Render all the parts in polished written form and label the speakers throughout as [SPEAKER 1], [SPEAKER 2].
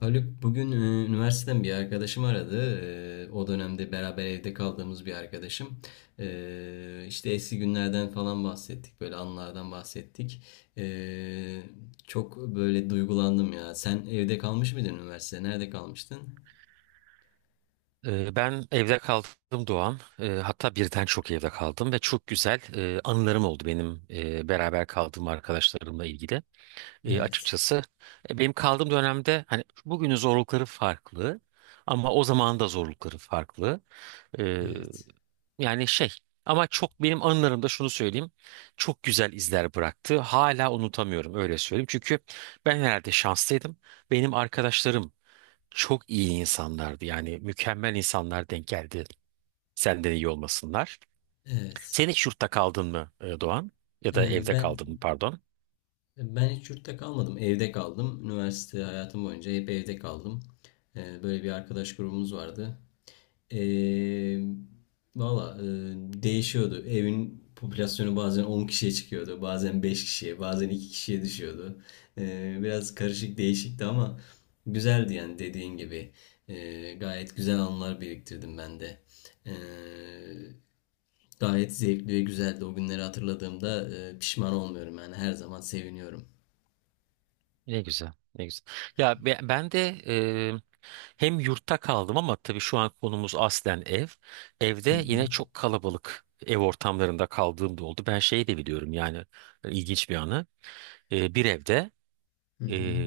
[SPEAKER 1] Haluk bugün üniversiteden bir arkadaşım aradı. O dönemde beraber evde kaldığımız bir arkadaşım. İşte eski günlerden falan bahsettik. Böyle anılardan bahsettik. E, Çok böyle duygulandım ya. Sen evde kalmış mıydın üniversitede? Nerede kalmıştın?
[SPEAKER 2] Ben evde kaldım Doğan. Hatta birden çok evde kaldım ve çok güzel anılarım oldu benim beraber kaldığım arkadaşlarımla ilgili.
[SPEAKER 1] Evet.
[SPEAKER 2] Açıkçası benim kaldığım dönemde hani bugünün zorlukları farklı, ama o zamanın da zorlukları farklı. Ee,
[SPEAKER 1] Evet.
[SPEAKER 2] Yani ama çok benim anılarımda şunu söyleyeyim. Çok güzel izler bıraktı. Hala unutamıyorum öyle söyleyeyim. Çünkü ben herhalde şanslıydım. Benim arkadaşlarım çok iyi insanlardı. Yani mükemmel insanlar denk geldi. Senden iyi olmasınlar.
[SPEAKER 1] Evet.
[SPEAKER 2] Sen hiç yurtta kaldın mı, Doğan? Ya
[SPEAKER 1] E,
[SPEAKER 2] da evde
[SPEAKER 1] ben
[SPEAKER 2] kaldın mı, pardon?
[SPEAKER 1] ben hiç yurtta kalmadım. Evde kaldım. Üniversite hayatım boyunca hep evde kaldım. Böyle bir arkadaş grubumuz vardı. Ee, valla, değişiyordu. Evin popülasyonu bazen 10 kişiye çıkıyordu. Bazen 5 kişiye, bazen 2 kişiye düşüyordu. Biraz karışık değişikti ama güzeldi yani dediğin gibi. Gayet güzel anılar biriktirdim ben de. Ee, Gayet zevkli ve güzeldi. O günleri hatırladığımda pişman olmuyorum. Yani her zaman seviniyorum.
[SPEAKER 2] Ne güzel, ne güzel. Ya ben de hem yurtta kaldım ama tabii şu an konumuz aslen ev.
[SPEAKER 1] Hı
[SPEAKER 2] Evde yine
[SPEAKER 1] hı,
[SPEAKER 2] çok kalabalık ev ortamlarında kaldığım da oldu. Ben şeyi de biliyorum yani, ilginç bir anı. Bir evde
[SPEAKER 1] hı hı.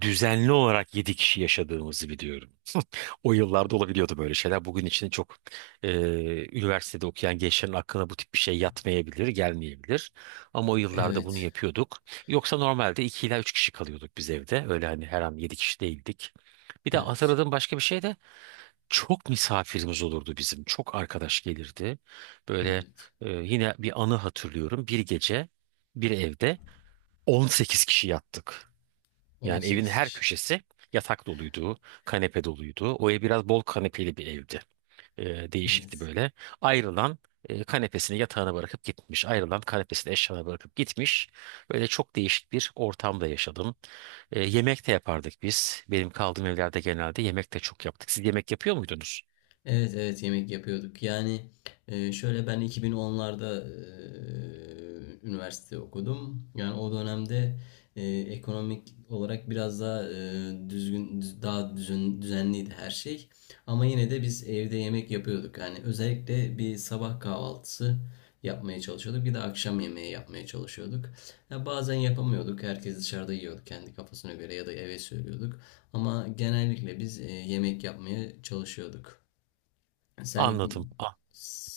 [SPEAKER 2] düzenli olarak 7 kişi yaşadığımızı biliyorum. O yıllarda olabiliyordu böyle şeyler. Bugün için çok, e, üniversitede okuyan gençlerin aklına bu tip bir şey yatmayabilir, gelmeyebilir. Ama o yıllarda bunu
[SPEAKER 1] Evet,
[SPEAKER 2] yapıyorduk. Yoksa normalde 2 ila 3 kişi kalıyorduk biz evde. Öyle hani her an 7 kişi değildik. Bir de
[SPEAKER 1] evet,
[SPEAKER 2] hatırladığım başka bir şey de çok misafirimiz olurdu bizim. Çok arkadaş gelirdi. Böyle,
[SPEAKER 1] evet.
[SPEAKER 2] yine bir anı hatırlıyorum. Bir gece bir evde 18 kişi yattık.
[SPEAKER 1] On
[SPEAKER 2] Yani evin
[SPEAKER 1] sekiz
[SPEAKER 2] her
[SPEAKER 1] kişi.
[SPEAKER 2] köşesi yatak doluydu, kanepe doluydu. O ev biraz bol kanepeli bir evdi. Değişikti
[SPEAKER 1] Evet.
[SPEAKER 2] böyle. Ayrılan kanepesini yatağına bırakıp gitmiş. Ayrılan kanepesini eşyalarına bırakıp gitmiş. Böyle çok değişik bir ortamda yaşadım. Yemek de yapardık biz. Benim kaldığım evlerde genelde yemek de çok yaptık. Siz yemek yapıyor muydunuz?
[SPEAKER 1] Evet, evet, yemek yapıyorduk. Yani şöyle, ben 2010'larda üniversite okudum. Yani o dönemde ekonomik olarak biraz daha daha düzenliydi her şey. Ama yine de biz evde yemek yapıyorduk. Yani özellikle bir sabah kahvaltısı yapmaya çalışıyorduk. Bir de akşam yemeği yapmaya çalışıyorduk. Ya bazen yapamıyorduk. Herkes dışarıda yiyordu kendi kafasına göre ya da eve söylüyorduk. Ama genellikle biz yemek yapmaya çalışıyorduk. Sen
[SPEAKER 2] Anladım. Ah.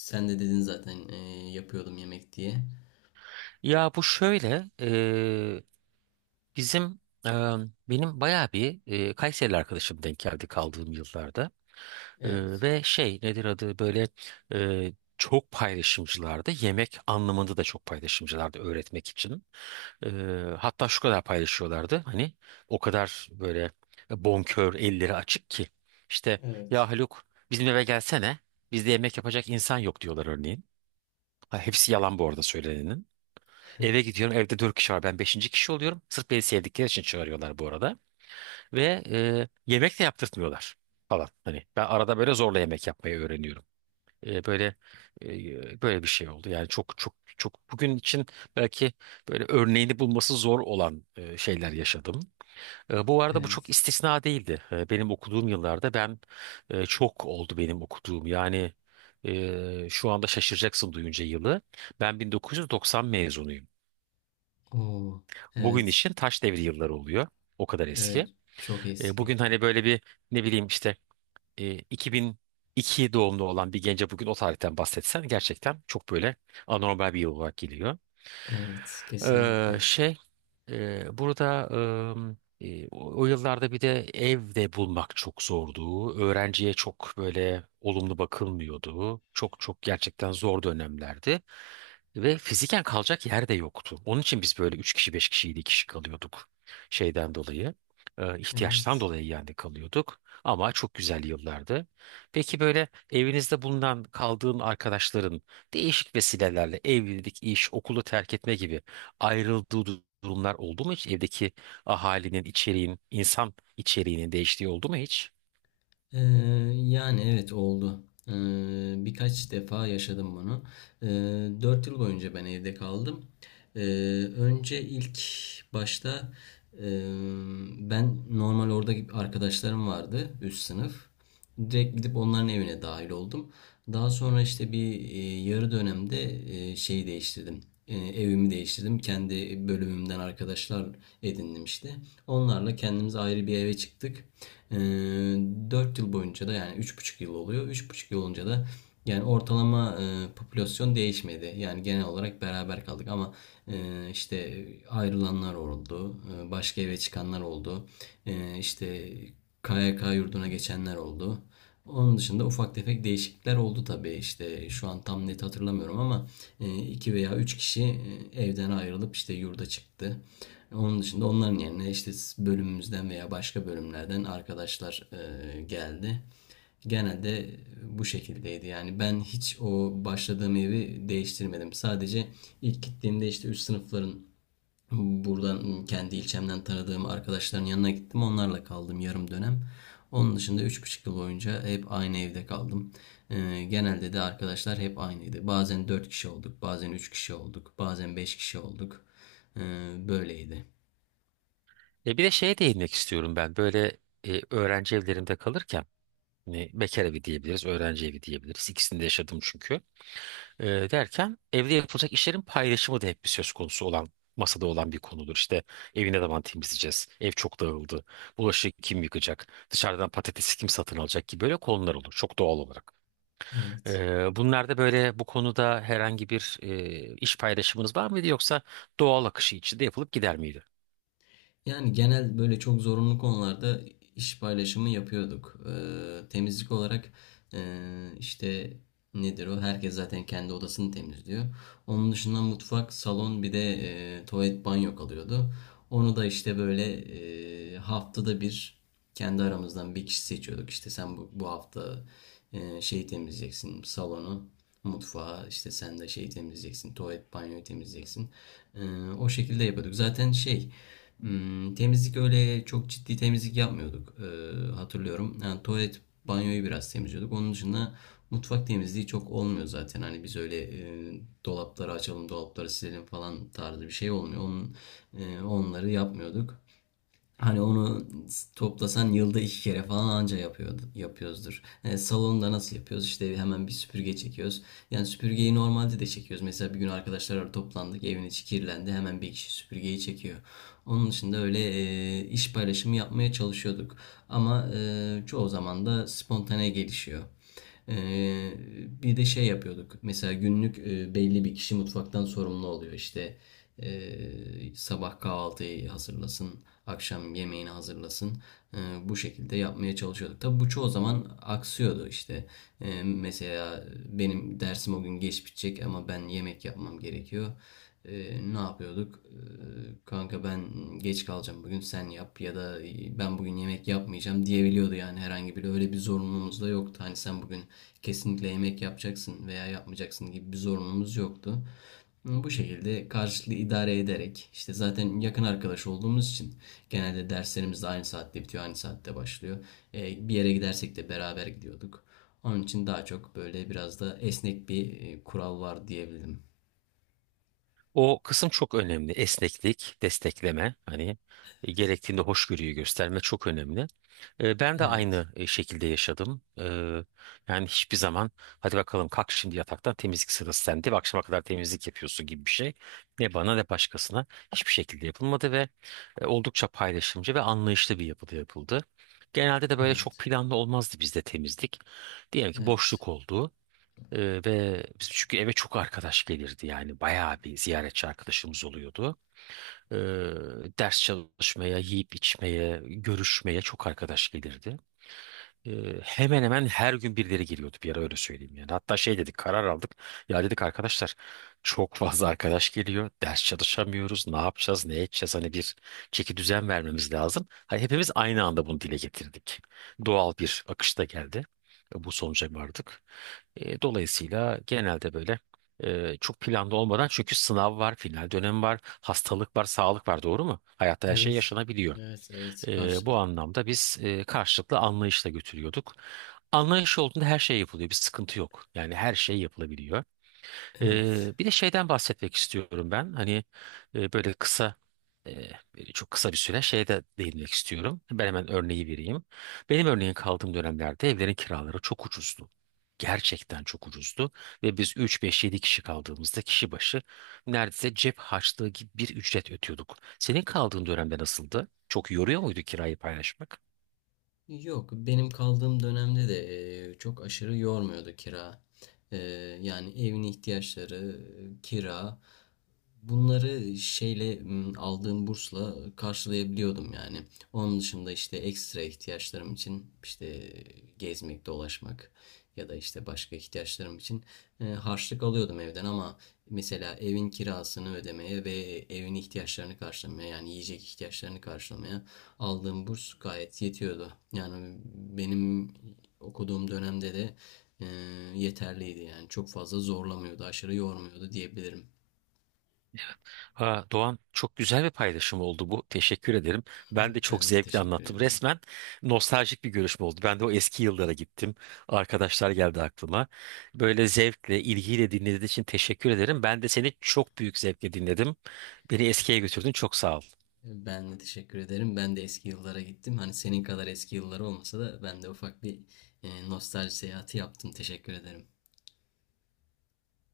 [SPEAKER 1] sen de dedin zaten yapıyordum yemek diye.
[SPEAKER 2] Ya bu şöyle, bizim e, benim bayağı bir Kayserili arkadaşım denk geldi kaldığım yıllarda.
[SPEAKER 1] Evet.
[SPEAKER 2] Ve şey, nedir adı, böyle e, çok paylaşımcılardı. Yemek anlamında da çok paylaşımcılardı öğretmek için. Ee, Hatta şu kadar paylaşıyorlardı. Hani o kadar böyle bonkör, elleri açık ki. İşte
[SPEAKER 1] Evet.
[SPEAKER 2] ya Haluk, bizim eve gelsene. Bizde yemek yapacak insan yok diyorlar örneğin. Ha, hepsi yalan bu arada söylenenin. Eve gidiyorum, evde dört kişi var, ben beşinci kişi oluyorum. Sırf beni sevdikleri için çağırıyorlar bu arada. Ve yemek de yaptırtmıyorlar falan. Hani ben arada böyle zorla yemek yapmayı öğreniyorum. E, böyle Böyle bir şey oldu. Yani çok çok çok bugün için belki böyle örneğini bulması zor olan şeyler yaşadım. Bu arada bu çok
[SPEAKER 1] Evet.
[SPEAKER 2] istisna değildi. Benim okuduğum yıllarda ben çok oldu benim okuduğum. Yani şu anda şaşıracaksın duyunca yılı. Ben 1990 mezunuyum.
[SPEAKER 1] Oo.
[SPEAKER 2] Bugün
[SPEAKER 1] Evet.
[SPEAKER 2] için taş devri yılları oluyor. O kadar eski.
[SPEAKER 1] Evet. Çok eski.
[SPEAKER 2] Bugün hani böyle bir ne bileyim işte 2002 doğumlu olan bir gence bugün o tarihten bahsetsen gerçekten çok böyle anormal bir yıl olarak geliyor.
[SPEAKER 1] Evet.
[SPEAKER 2] Ee,
[SPEAKER 1] Kesinlikle.
[SPEAKER 2] şey Burada, ım, e, o o yıllarda bir de ev de bulmak çok zordu. Öğrenciye çok böyle olumlu bakılmıyordu. Çok çok gerçekten zor dönemlerdi. Ve fiziken kalacak yer de yoktu. Onun için biz böyle 3 kişi, 5 kişi, 7 kişi kalıyorduk şeyden dolayı. İhtiyaçtan
[SPEAKER 1] Evet.
[SPEAKER 2] dolayı yani kalıyorduk. Ama çok güzel yıllardı. Peki böyle evinizde bulunan kaldığın arkadaşların değişik vesilelerle evlilik, iş, okulu terk etme gibi ayrıldığı durumlar oldu mu hiç? Evdeki ahalinin, içeriğin, insan içeriğinin değiştiği oldu mu hiç?
[SPEAKER 1] Ee, Yani evet, oldu. Ee, Birkaç defa yaşadım bunu. Ee, 4 yıl boyunca ben evde kaldım. Ee, Önce ilk başta e, ben normal orada gibi arkadaşlarım vardı üst sınıf. Direkt gidip onların evine dahil oldum. Daha sonra işte bir yarı dönemde şeyi değiştirdim. Evimi değiştirdim. Kendi bölümümden arkadaşlar edindim işte. Onlarla kendimiz ayrı bir eve çıktık. Ee, Dört yıl boyunca da yani üç buçuk yıl oluyor. Üç buçuk yıl olunca da yani ortalama popülasyon değişmedi. Yani genel olarak beraber kaldık ama işte ayrılanlar oldu. Başka eve çıkanlar oldu. İşte KYK yurduna geçenler oldu. Onun dışında ufak tefek değişiklikler oldu tabii. İşte şu an tam net hatırlamıyorum ama iki veya üç kişi evden ayrılıp işte yurda çıktı. Onun dışında onların yerine işte bölümümüzden veya başka bölümlerden arkadaşlar geldi. Genelde bu şekildeydi. Yani ben hiç o başladığım evi değiştirmedim. Sadece ilk gittiğimde işte üst sınıfların buradan kendi ilçemden tanıdığım arkadaşların yanına gittim. Onlarla kaldım yarım dönem. Onun dışında üç buçuk yıl boyunca hep aynı evde kaldım. Genelde de arkadaşlar hep aynıydı. Bazen 4 kişi olduk, bazen 3 kişi olduk, bazen 5 kişi olduk. Böyleydi.
[SPEAKER 2] E bir de şeye değinmek istiyorum ben. Böyle öğrenci evlerinde kalırken, hani bekar evi diyebiliriz, öğrenci evi diyebiliriz. İkisini de yaşadım çünkü. E, Derken evde yapılacak işlerin paylaşımı da hep bir söz konusu olan, masada olan bir konudur. İşte evi ne zaman temizleyeceğiz? Ev çok dağıldı. Bulaşığı kim yıkacak? Dışarıdan patatesi kim satın alacak ki? Böyle konular olur çok doğal olarak.
[SPEAKER 1] Evet.
[SPEAKER 2] Bunlarda böyle bu konuda herhangi bir iş paylaşımınız var mıydı, yoksa doğal akışı içinde yapılıp gider miydi?
[SPEAKER 1] Yani genel böyle çok zorunlu konularda iş paylaşımı yapıyorduk. Temizlik olarak işte nedir o? Herkes zaten kendi odasını temizliyor. Onun dışında mutfak, salon bir de tuvalet banyo kalıyordu. Onu da işte böyle haftada bir kendi aramızdan bir kişi seçiyorduk. İşte sen bu hafta şeyi temizleyeceksin, salonu, mutfağı, işte sen de şeyi temizleyeceksin, tuvalet banyoyu temizleyeceksin. E, O şekilde yapıyorduk. Zaten şey... Hmm, temizlik öyle çok ciddi temizlik yapmıyorduk. Hatırlıyorum. Yani tuvalet, banyoyu biraz temizliyorduk. Onun dışında mutfak temizliği çok olmuyor zaten. Hani biz öyle dolapları açalım, dolapları silelim falan tarzı bir şey olmuyor. Onları yapmıyorduk. Hani onu toplasan yılda iki kere falan anca yapıyordu, yapıyoruzdur. E, salonda nasıl yapıyoruz? İşte hemen bir süpürge çekiyoruz. Yani süpürgeyi normalde de çekiyoruz. Mesela bir gün arkadaşlar toplandık, evin içi kirlendi. Hemen bir kişi süpürgeyi çekiyor. Onun dışında öyle iş paylaşımı yapmaya çalışıyorduk. Ama çoğu zaman da spontane gelişiyor. Ee, Bir de şey yapıyorduk. Mesela günlük belli bir kişi mutfaktan sorumlu oluyor. İşte sabah kahvaltıyı hazırlasın, akşam yemeğini hazırlasın. Ee, Bu şekilde yapmaya çalışıyorduk. Tabii bu çoğu zaman aksıyordu işte. Mesela benim dersim o gün geç bitecek ama ben yemek yapmam gerekiyor. Ne yapıyorduk? Kanka ben geç kalacağım bugün sen yap, ya da ben bugün yemek yapmayacağım diyebiliyordu. Yani herhangi bir öyle bir zorunluluğumuz da yoktu. Hani sen bugün kesinlikle yemek yapacaksın veya yapmayacaksın gibi bir zorunluluğumuz yoktu. Bu şekilde karşılıklı idare ederek, işte zaten yakın arkadaş olduğumuz için, genelde derslerimiz de aynı saatte bitiyor, aynı saatte başlıyor. E, bir yere gidersek de beraber gidiyorduk. Onun için daha çok böyle biraz da esnek bir kural var diyebilirim.
[SPEAKER 2] O kısım çok önemli. Esneklik, destekleme, hani gerektiğinde hoşgörüyü gösterme çok önemli. E, ben de
[SPEAKER 1] Evet,
[SPEAKER 2] aynı şekilde yaşadım. Yani hiçbir zaman, hadi bakalım kalk şimdi yataktan, temizlik sırası sende ve akşama kadar temizlik yapıyorsun gibi bir şey, ne bana ne başkasına hiçbir şekilde yapılmadı ve oldukça paylaşımcı ve anlayışlı bir yapıda yapıldı. Genelde de böyle çok
[SPEAKER 1] evet,
[SPEAKER 2] planlı olmazdı bizde temizlik. Diyelim ki
[SPEAKER 1] evet,
[SPEAKER 2] boşluk oldu. Ve biz, çünkü eve çok arkadaş gelirdi, yani bayağı bir ziyaretçi arkadaşımız oluyordu. Ee, Ders çalışmaya, yiyip içmeye, görüşmeye çok arkadaş gelirdi. Hemen hemen her gün birileri geliyordu bir ara, öyle söyleyeyim yani. Hatta şey dedik, karar aldık. Ya dedik arkadaşlar, çok fazla arkadaş geliyor. Ders çalışamıyoruz. Ne yapacağız? Ne edeceğiz? Hani bir çeki düzen vermemiz lazım. Hani hepimiz aynı anda bunu dile getirdik. Doğal bir akışta geldi. Bu sonuca vardık. Dolayısıyla genelde böyle çok planlı olmadan, çünkü sınav var, final dönemi var, hastalık var, sağlık var, doğru mu? Hayatta her şey
[SPEAKER 1] evet,
[SPEAKER 2] yaşanabiliyor.
[SPEAKER 1] evet, evet,
[SPEAKER 2] Bu
[SPEAKER 1] karşılık.
[SPEAKER 2] anlamda biz karşılıklı anlayışla götürüyorduk. Anlayış olduğunda her şey yapılıyor. Bir sıkıntı yok. Yani her şey yapılabiliyor.
[SPEAKER 1] Evet.
[SPEAKER 2] Bir de şeyden bahsetmek istiyorum ben. Hani e, böyle kısa çok kısa bir süre şeye de değinmek istiyorum. Ben hemen örneği vereyim. Benim örneğin kaldığım dönemlerde evlerin kiraları çok ucuzdu. Gerçekten çok ucuzdu ve biz 3, 5, 7 kişi kaldığımızda kişi başı neredeyse cep harçlığı gibi bir ücret ödüyorduk. Senin kaldığın dönemde nasıldı? Çok yoruyor muydu kirayı paylaşmak?
[SPEAKER 1] Yok, benim kaldığım dönemde de çok aşırı yormuyordu kira. E, Yani evin ihtiyaçları, kira, bunları aldığım bursla karşılayabiliyordum yani. Onun dışında işte ekstra ihtiyaçlarım için, işte gezmek, dolaşmak ya da işte başka ihtiyaçlarım için harçlık alıyordum evden, ama mesela evin kirasını ödemeye ve evin ihtiyaçlarını karşılamaya, yani yiyecek ihtiyaçlarını karşılamaya aldığım burs gayet yetiyordu. Yani benim okuduğum dönemde de e, yeterliydi yani. Çok fazla zorlamıyordu, aşırı yormuyordu diyebilirim.
[SPEAKER 2] Ha, Doğan, çok güzel bir paylaşım oldu bu. Teşekkür ederim. Ben de çok
[SPEAKER 1] Ben de
[SPEAKER 2] zevkle
[SPEAKER 1] teşekkür
[SPEAKER 2] anlattım.
[SPEAKER 1] ederim.
[SPEAKER 2] Resmen nostaljik bir görüşme oldu. Ben de o eski yıllara gittim. Arkadaşlar geldi aklıma. Böyle zevkle, ilgiyle dinlediğin için teşekkür ederim. Ben de seni çok büyük zevkle dinledim. Beni eskiye götürdün. Çok sağ ol.
[SPEAKER 1] Ben de teşekkür ederim. Ben de eski yıllara gittim. Hani senin kadar eski yılları olmasa da ben de ufak bir nostalji seyahati yaptım. Teşekkür ederim.